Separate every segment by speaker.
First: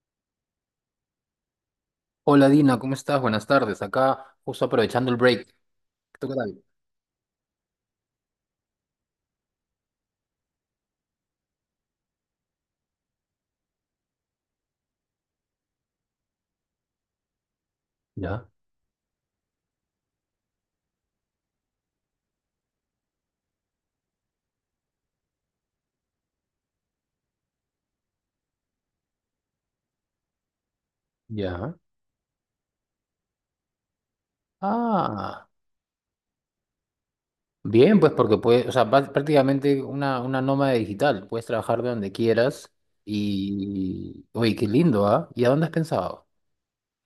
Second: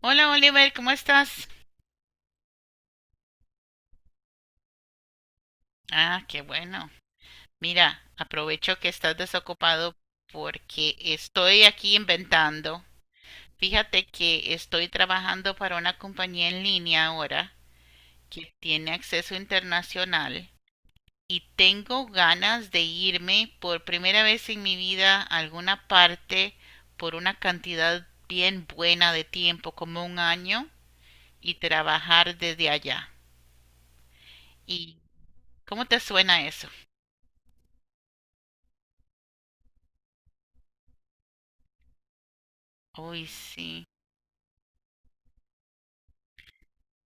Speaker 1: Hola Oliver, ¿cómo estás?
Speaker 2: Hola Dina, ¿cómo estás? Buenas tardes. Acá justo aprovechando el break.
Speaker 1: Ah,
Speaker 2: ¿Tú qué
Speaker 1: qué
Speaker 2: tal?
Speaker 1: bueno. Mira, aprovecho que estás desocupado porque estoy aquí inventando. Fíjate que estoy trabajando para una compañía en línea ahora
Speaker 2: Ya,
Speaker 1: que tiene acceso internacional y tengo ganas de irme por primera vez en mi vida a alguna parte por una cantidad bien buena de tiempo, como un año, y
Speaker 2: ya.
Speaker 1: trabajar desde allá. ¿Y
Speaker 2: Ah,
Speaker 1: cómo te suena eso?
Speaker 2: Bien, pues porque puedes, o sea, prácticamente una nómada digital. Puedes trabajar de donde quieras
Speaker 1: Uy, sí.
Speaker 2: y... Oye, qué lindo, ¿ah? ¿Y a dónde has pensado?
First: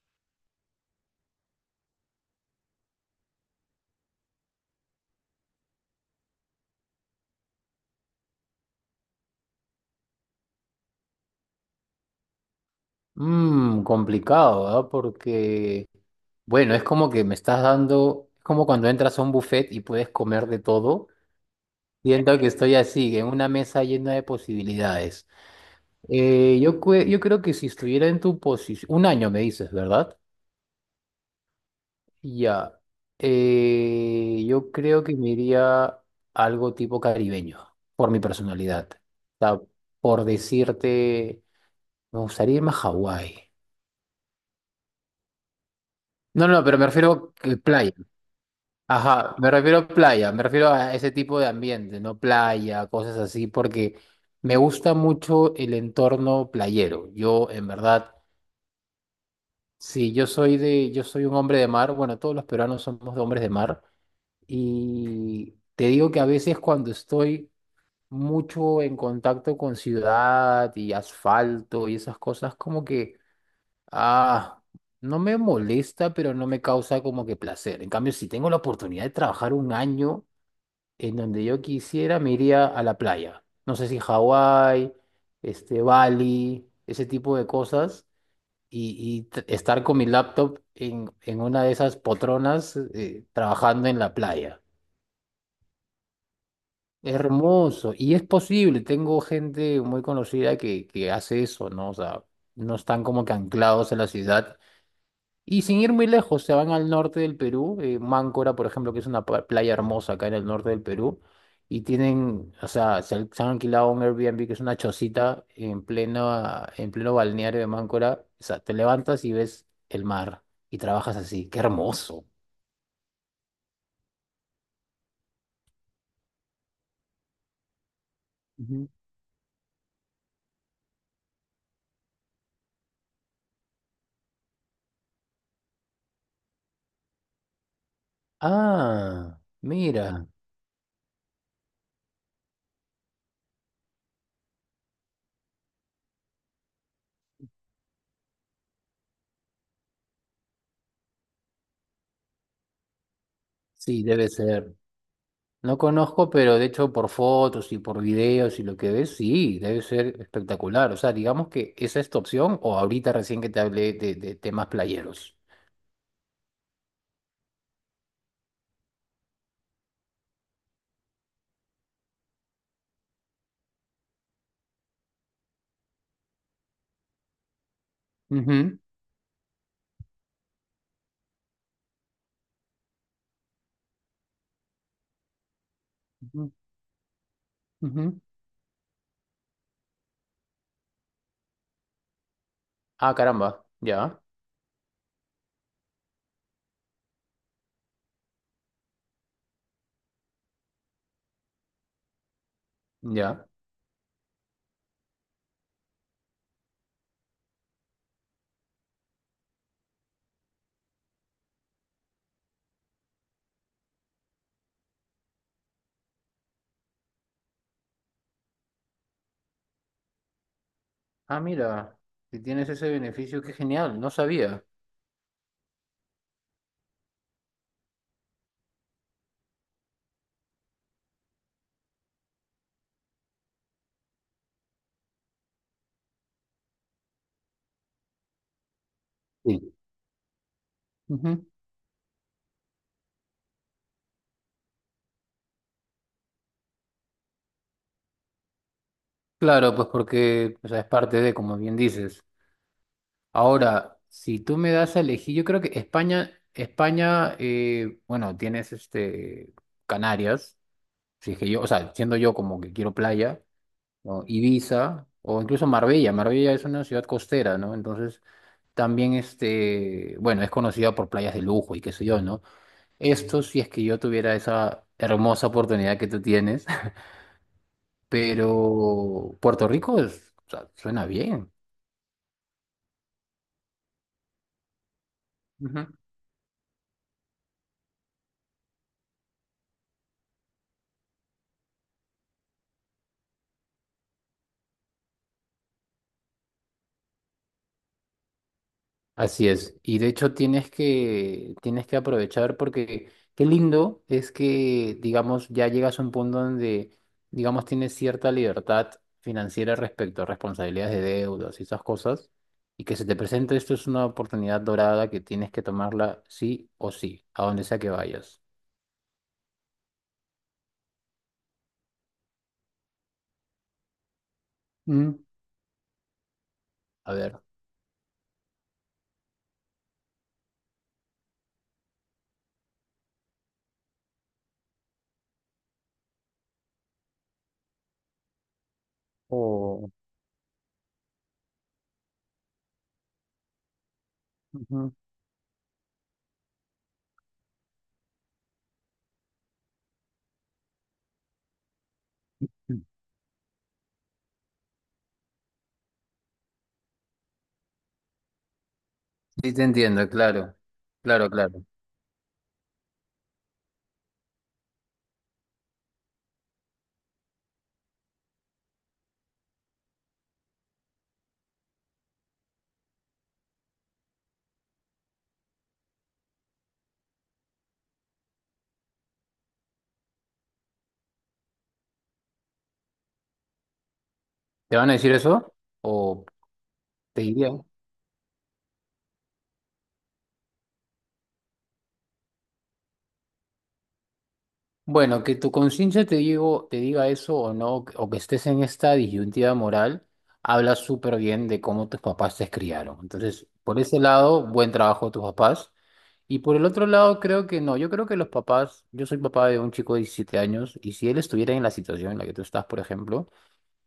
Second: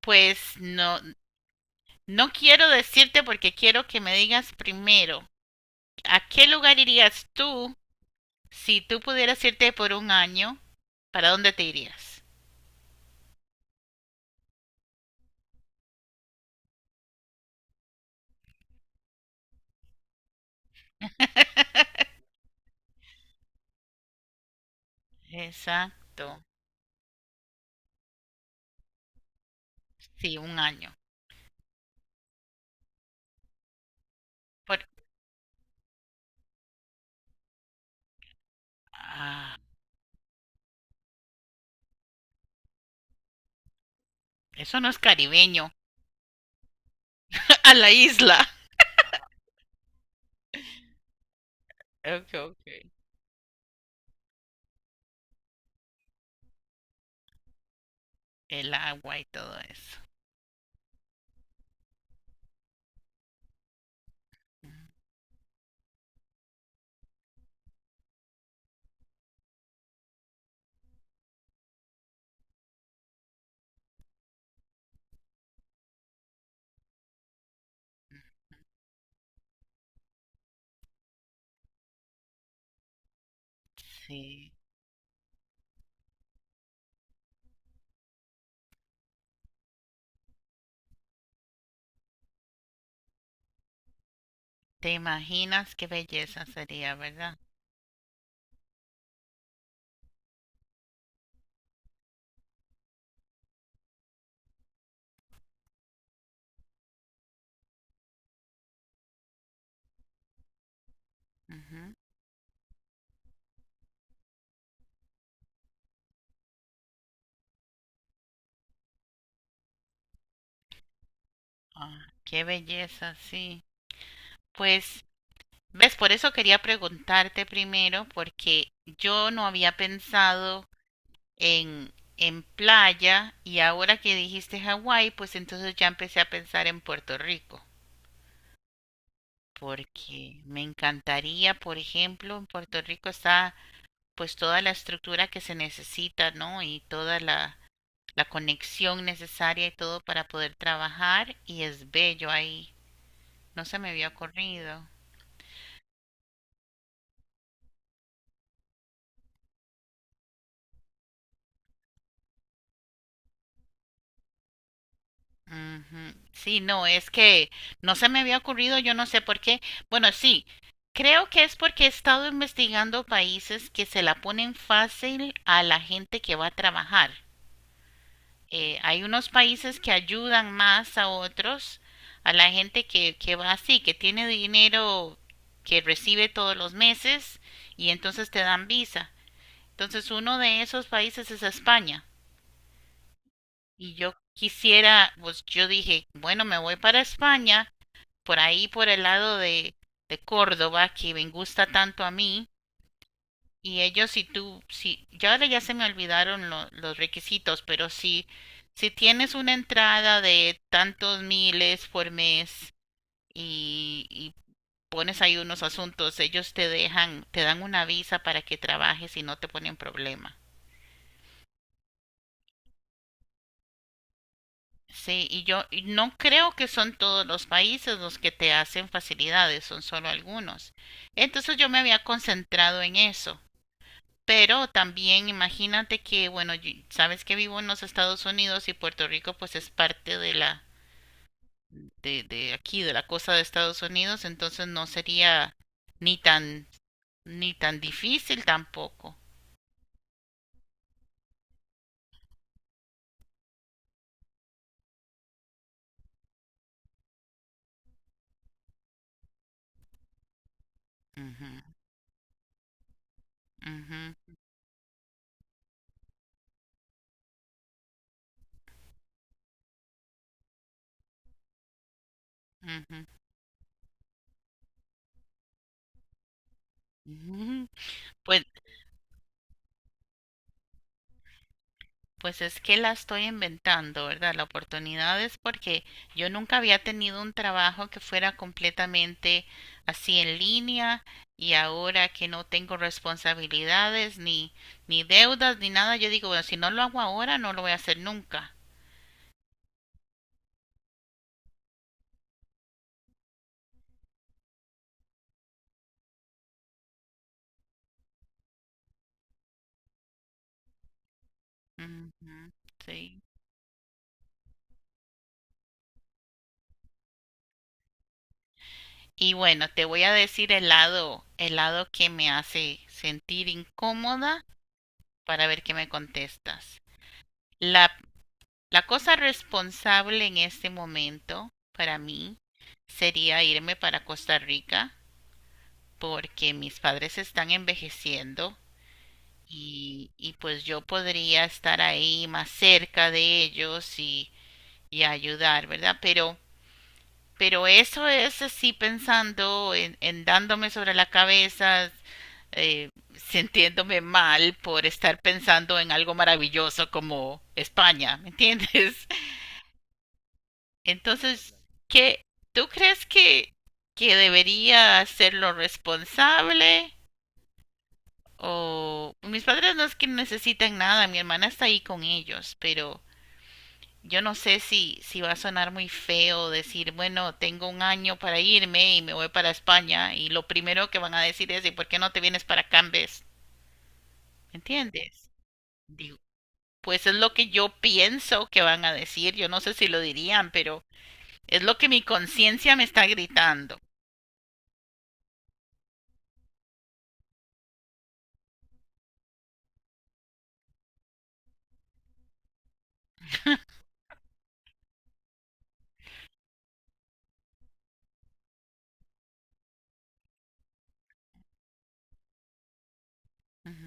Speaker 1: Pues no, no quiero decirte porque quiero que me digas primero, ¿a qué lugar irías tú si tú pudieras irte por un año? ¿Para dónde te irías?
Speaker 2: Mmm, complicado, ¿ah? Porque, bueno, es como que me estás dando, es como cuando entras a un buffet y puedes comer de todo. Siento que estoy así, en una mesa llena de posibilidades.
Speaker 1: Exacto,
Speaker 2: Yo creo que si estuviera en tu posición, un año me dices, ¿verdad?
Speaker 1: sí, un año.
Speaker 2: Ya. Yo
Speaker 1: Por-
Speaker 2: creo que me iría algo tipo caribeño, por mi personalidad. O
Speaker 1: ah,
Speaker 2: sea, por decirte, me gustaría irme a Hawái.
Speaker 1: eso no es caribeño,
Speaker 2: No, no, pero me refiero a
Speaker 1: a la
Speaker 2: playa.
Speaker 1: isla.
Speaker 2: Ajá, me refiero a playa, me refiero a ese tipo de ambiente, no
Speaker 1: Ok, ok.
Speaker 2: playa, cosas así, porque me gusta mucho el entorno playero. Yo, en verdad,
Speaker 1: El agua y todo eso.
Speaker 2: sí, yo soy un hombre de mar. Bueno, todos los peruanos somos de hombres de mar. Y te digo que a veces cuando estoy mucho en contacto con ciudad y asfalto y esas cosas, como que, ah, no me molesta, pero no me causa como que placer. En cambio, si tengo la oportunidad de trabajar un año en donde yo quisiera, me iría a la playa. No sé si
Speaker 1: Sí.
Speaker 2: Hawái, este, Bali, ese tipo de cosas y estar con mi laptop en una de esas potronas trabajando en la playa.
Speaker 1: ¿Te imaginas qué belleza sería, verdad?
Speaker 2: Hermoso. Y es posible, tengo gente muy conocida que hace eso, ¿no? O sea, no están como que anclados en la ciudad y sin ir muy lejos, se van al norte del Perú, Máncora, por ejemplo, que es una playa hermosa acá en el norte del Perú, y
Speaker 1: Ujú.
Speaker 2: tienen, o sea, se han alquilado un Airbnb que es una chocita en pleno balneario de Máncora. O sea, te levantas y ves el mar y trabajas así. ¡Qué
Speaker 1: Ah,
Speaker 2: hermoso!
Speaker 1: qué belleza, sí. Pues, ¿ves? Por eso quería preguntarte primero, porque
Speaker 2: Ujú.
Speaker 1: yo no había pensado en playa, y ahora que dijiste Hawái, pues entonces ya empecé a pensar en Puerto Rico,
Speaker 2: Ah, mira,
Speaker 1: porque me encantaría. Por ejemplo, en Puerto Rico está pues toda la estructura que se necesita, ¿no? Y toda la conexión necesaria y todo para poder trabajar, y es bello ahí. No se me
Speaker 2: sí,
Speaker 1: había
Speaker 2: debe ser.
Speaker 1: ocurrido.
Speaker 2: No conozco, pero de hecho por fotos y por videos y lo que ves, sí, debe ser espectacular. O sea, digamos que esa es tu opción o ahorita recién que te hablé de temas playeros.
Speaker 1: Ujú. Sí, no, es que no se me había ocurrido, yo no sé por qué. Bueno, sí, creo que es porque he estado investigando países que se la ponen fácil a la gente que va a trabajar.
Speaker 2: Ujú,
Speaker 1: Hay unos países que ayudan más a otros, a la gente que va así, que tiene dinero que recibe
Speaker 2: ujú,
Speaker 1: todos los meses, y
Speaker 2: ujú.
Speaker 1: entonces te dan visa. Entonces uno de esos países es España.
Speaker 2: Ah, caramba,
Speaker 1: Y yo
Speaker 2: ya,
Speaker 1: quisiera, pues yo dije, bueno, me voy para España por ahí por el lado de Córdoba, que me gusta tanto a mí.
Speaker 2: ya.
Speaker 1: Y ellos, si tú, si ya ahora ya se me olvidaron los requisitos, pero si si tienes una entrada de tantos miles por mes y pones ahí unos asuntos, ellos te dejan, te dan una visa para que trabajes y no te ponen problema.
Speaker 2: Ah, mira, si tienes ese beneficio, qué genial, no sabía.
Speaker 1: Sí, y yo, y no creo que son todos los países los que te hacen facilidades, son solo algunos, entonces yo me había concentrado en eso. Pero también imagínate que, bueno, sabes que vivo en los Estados Unidos, y Puerto Rico pues es
Speaker 2: Sí.
Speaker 1: parte de la,
Speaker 2: Ujú.
Speaker 1: de aquí, de la cosa de Estados Unidos, entonces no sería ni tan, ni tan difícil tampoco.
Speaker 2: Claro, pues porque o sea, es parte de, como bien dices. Ahora, si tú me das a elegir, yo creo que España, bueno, tienes este... Canarias. Si es que yo, o
Speaker 1: Ujú,
Speaker 2: sea, siendo yo como que quiero playa, ¿no?
Speaker 1: ujú,
Speaker 2: Ibiza o incluso Marbella. Marbella es una ciudad costera, ¿no? Entonces, también este, bueno, es conocida por playas de lujo y qué sé yo, ¿no?
Speaker 1: ujú,
Speaker 2: Esto si es que yo tuviera esa hermosa oportunidad que tú tienes,
Speaker 1: ujú. Pues,
Speaker 2: pero Puerto Rico o sea, suena bien.
Speaker 1: pues es que la estoy inventando, ¿verdad? La oportunidad es porque
Speaker 2: Ujú.
Speaker 1: yo nunca había tenido un trabajo que fuera completamente así en línea, y ahora que no tengo responsabilidades ni deudas ni nada, yo digo, bueno, si no lo hago ahora, no lo voy a hacer nunca.
Speaker 2: Así es. Y de hecho tienes que aprovechar porque qué lindo es que, digamos, ya llegas a un punto donde, digamos, tienes cierta libertad financiera respecto a responsabilidades de deudas y esas cosas.
Speaker 1: Ujú,
Speaker 2: Y que se te
Speaker 1: sí.
Speaker 2: presente esto es una oportunidad dorada que tienes que tomarla sí o sí, a donde sea que vayas.
Speaker 1: Y bueno, te voy a decir el lado que me hace sentir incómoda
Speaker 2: Mm.
Speaker 1: para ver qué me contestas.
Speaker 2: A ver.
Speaker 1: La La cosa responsable en este momento para mí sería irme para Costa Rica porque mis padres están envejeciendo
Speaker 2: O
Speaker 1: y pues yo podría estar ahí más cerca de ellos
Speaker 2: ujú.
Speaker 1: y ayudar, ¿verdad? Pero eso es así pensando en dándome sobre la cabeza, eh, sintiéndome mal por estar pensando en algo maravilloso como España, ¿me entiendes?
Speaker 2: Sí, te entiendo, claro. Claro,
Speaker 1: Entonces,
Speaker 2: claro.
Speaker 1: ¿qué, tú crees que debería hacerlo responsable. O mis padres, no es que necesitan nada, mi hermana está ahí con ellos, pero yo no sé si, si va a sonar muy feo decir, bueno, tengo un año para irme y me voy para España, y lo primero que van a decir es, ¿y por qué no te vienes para acá en vez? ¿Me
Speaker 2: ¿Te van a decir
Speaker 1: entiendes?
Speaker 2: eso?
Speaker 1: Digo,
Speaker 2: ¿O
Speaker 1: pues es
Speaker 2: te
Speaker 1: lo que
Speaker 2: dirían?
Speaker 1: yo pienso que van a decir, yo no sé si lo dirían, pero es lo que mi conciencia me está gritando.
Speaker 2: Bueno, que tu conciencia te diga eso o no, o que estés en esta disyuntiva moral, habla súper bien de cómo tus papás te criaron. Entonces, por ese lado, buen trabajo de tus papás. Y por el otro lado, creo que no. Yo creo que los papás, yo soy papá de un chico de 17 años, y si él estuviera en la situación en la que tú estás, por ejemplo,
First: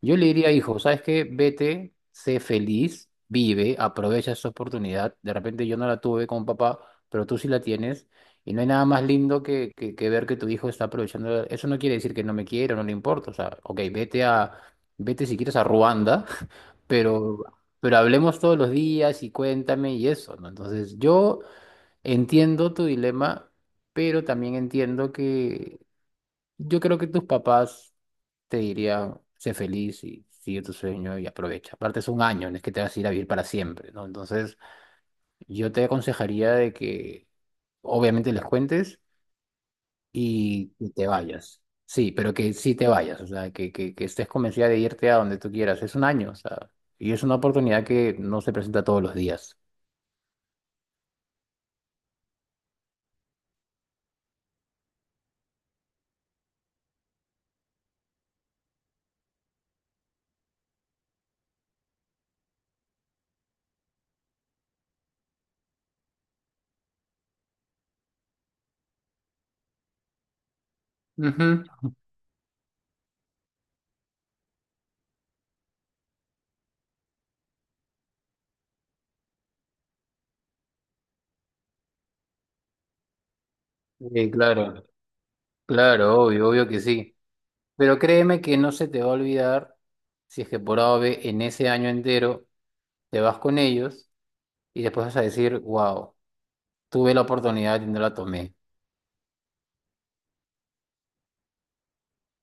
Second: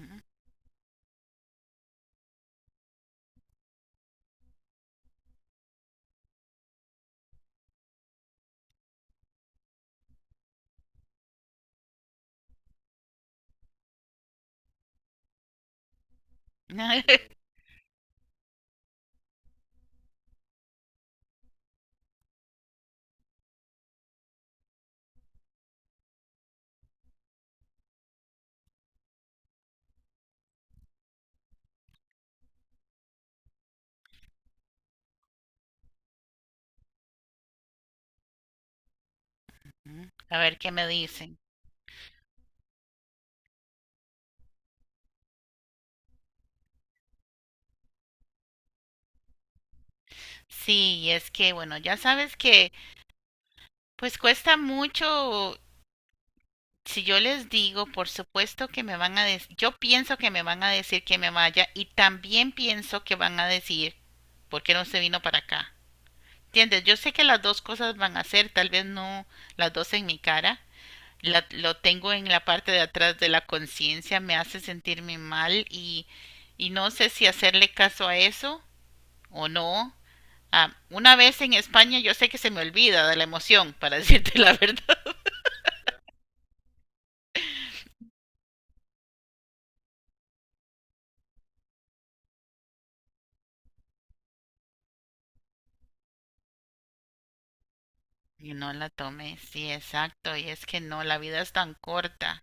Speaker 2: yo le diría, hijo, ¿sabes qué? Vete, sé feliz, vive, aprovecha esa oportunidad. De repente yo no la tuve con papá, pero tú sí la tienes. Y no hay nada más lindo que ver que tu hijo está aprovechando. Eso no quiere decir que no me quiera, no le importa. O sea, ok, vete si quieres a Ruanda, pero, pero hablemos todos los días y cuéntame y eso, ¿no? Entonces, yo entiendo tu dilema, pero también entiendo yo creo que tus papás te dirían, sé feliz y sigue tu sueño y aprovecha. Aparte es un año, no es que te vas a ir a vivir para siempre, ¿no? Entonces yo te aconsejaría de que obviamente les cuentes
Speaker 1: A ver qué me
Speaker 2: y te
Speaker 1: dicen.
Speaker 2: vayas. Sí, pero que sí te vayas, o sea, que estés convencida de irte a donde tú quieras. Es un año, o sea, y es una oportunidad que no se presenta todos los días.
Speaker 1: Sí, es que, bueno, ya sabes que pues cuesta mucho. Si yo les digo, por supuesto que me van a decir, yo pienso que me van a decir que me vaya, y también pienso que van a decir, ¿por qué no se vino para acá? ¿Entiendes? Yo sé que las dos cosas van a ser, tal vez no las dos en mi cara.
Speaker 2: Ujú.
Speaker 1: Lo tengo en la parte de atrás de la conciencia, me hace sentirme mal, y no sé si hacerle caso a eso o no. Ah, una vez en España yo sé que se me olvida de la emoción, para
Speaker 2: Sí,
Speaker 1: decirte la verdad.
Speaker 2: claro, obvio que sí. Pero créeme que no se te va a olvidar si es que por A o B en ese año entero te vas con ellos y después vas a decir, wow, tuve la oportunidad y no la tomé.
Speaker 1: Y no la tomé, sí, exacto. Y es que no, la vida es tan corta.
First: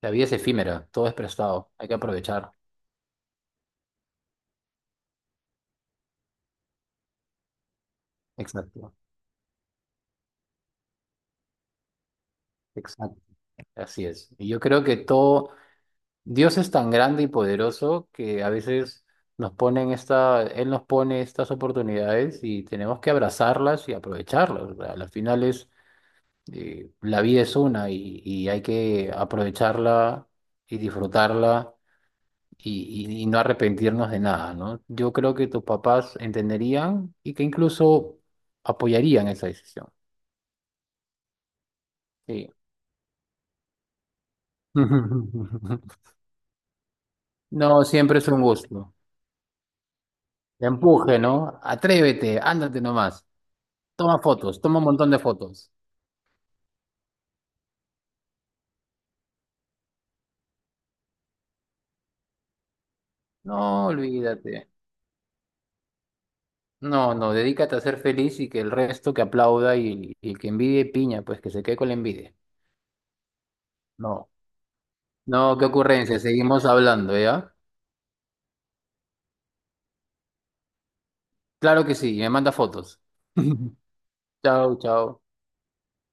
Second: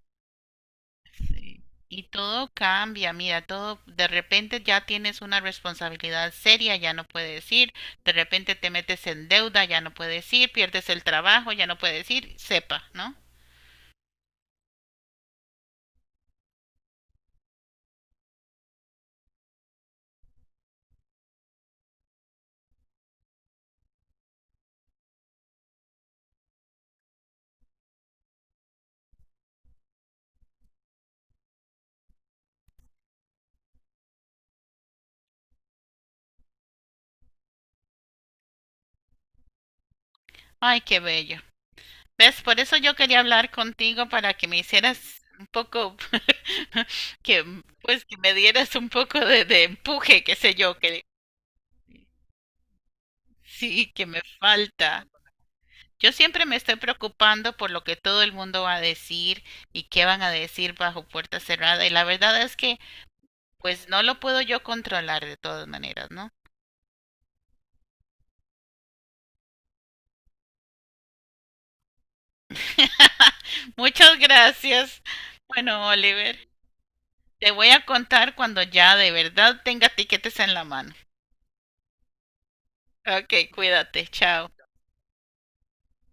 Speaker 2: La vida es efímera, todo es
Speaker 1: Sí.
Speaker 2: prestado, hay que
Speaker 1: Y todo
Speaker 2: aprovechar.
Speaker 1: cambia, mira, todo. De repente ya tienes una responsabilidad seria, ya no puedes ir, de repente te
Speaker 2: Exacto,
Speaker 1: metes en deuda, ya no puedes ir, pierdes el trabajo, ya no puedes ir, sepa, ¿no?
Speaker 2: exacto, así es. Y yo creo que todo, Dios es tan grande y poderoso que a veces Él nos pone estas oportunidades y tenemos que abrazarlas y aprovecharlas. O sea, al final es la vida es una y hay que aprovecharla y disfrutarla y no arrepentirnos de nada, ¿no? Yo creo que tus papás entenderían y que incluso apoyarían esa decisión.
Speaker 1: Ay, qué bello. ¿Ves?
Speaker 2: Sí.
Speaker 1: Por eso yo quería hablar contigo para que me hicieras un poco que
Speaker 2: No,
Speaker 1: pues que
Speaker 2: siempre es
Speaker 1: me
Speaker 2: un
Speaker 1: dieras un
Speaker 2: gusto.
Speaker 1: poco de empuje, qué sé
Speaker 2: Te
Speaker 1: yo, que
Speaker 2: empuje, ¿no? Atrévete, ándate nomás.
Speaker 1: sí, que
Speaker 2: Toma
Speaker 1: me
Speaker 2: fotos, toma un
Speaker 1: falta.
Speaker 2: montón de fotos.
Speaker 1: Yo siempre me estoy preocupando por lo que todo el mundo va a decir, y qué van a decir bajo puerta cerrada. Y la verdad es que
Speaker 2: No,
Speaker 1: pues no lo puedo yo
Speaker 2: olvídate.
Speaker 1: controlar de todas maneras, ¿no?
Speaker 2: No, no, dedícate a ser feliz y que el resto que aplauda y el que envidie piña, pues que se quede con la envidia.
Speaker 1: Muchas
Speaker 2: No.
Speaker 1: gracias.
Speaker 2: No, qué
Speaker 1: Bueno,
Speaker 2: ocurrencia,
Speaker 1: Oliver,
Speaker 2: seguimos hablando,
Speaker 1: te
Speaker 2: ¿ya?
Speaker 1: voy a contar cuando ya de verdad tenga tiquetes en la mano.
Speaker 2: Claro que sí, me manda fotos.
Speaker 1: Ok, cuídate, chao.
Speaker 2: Chao, chao.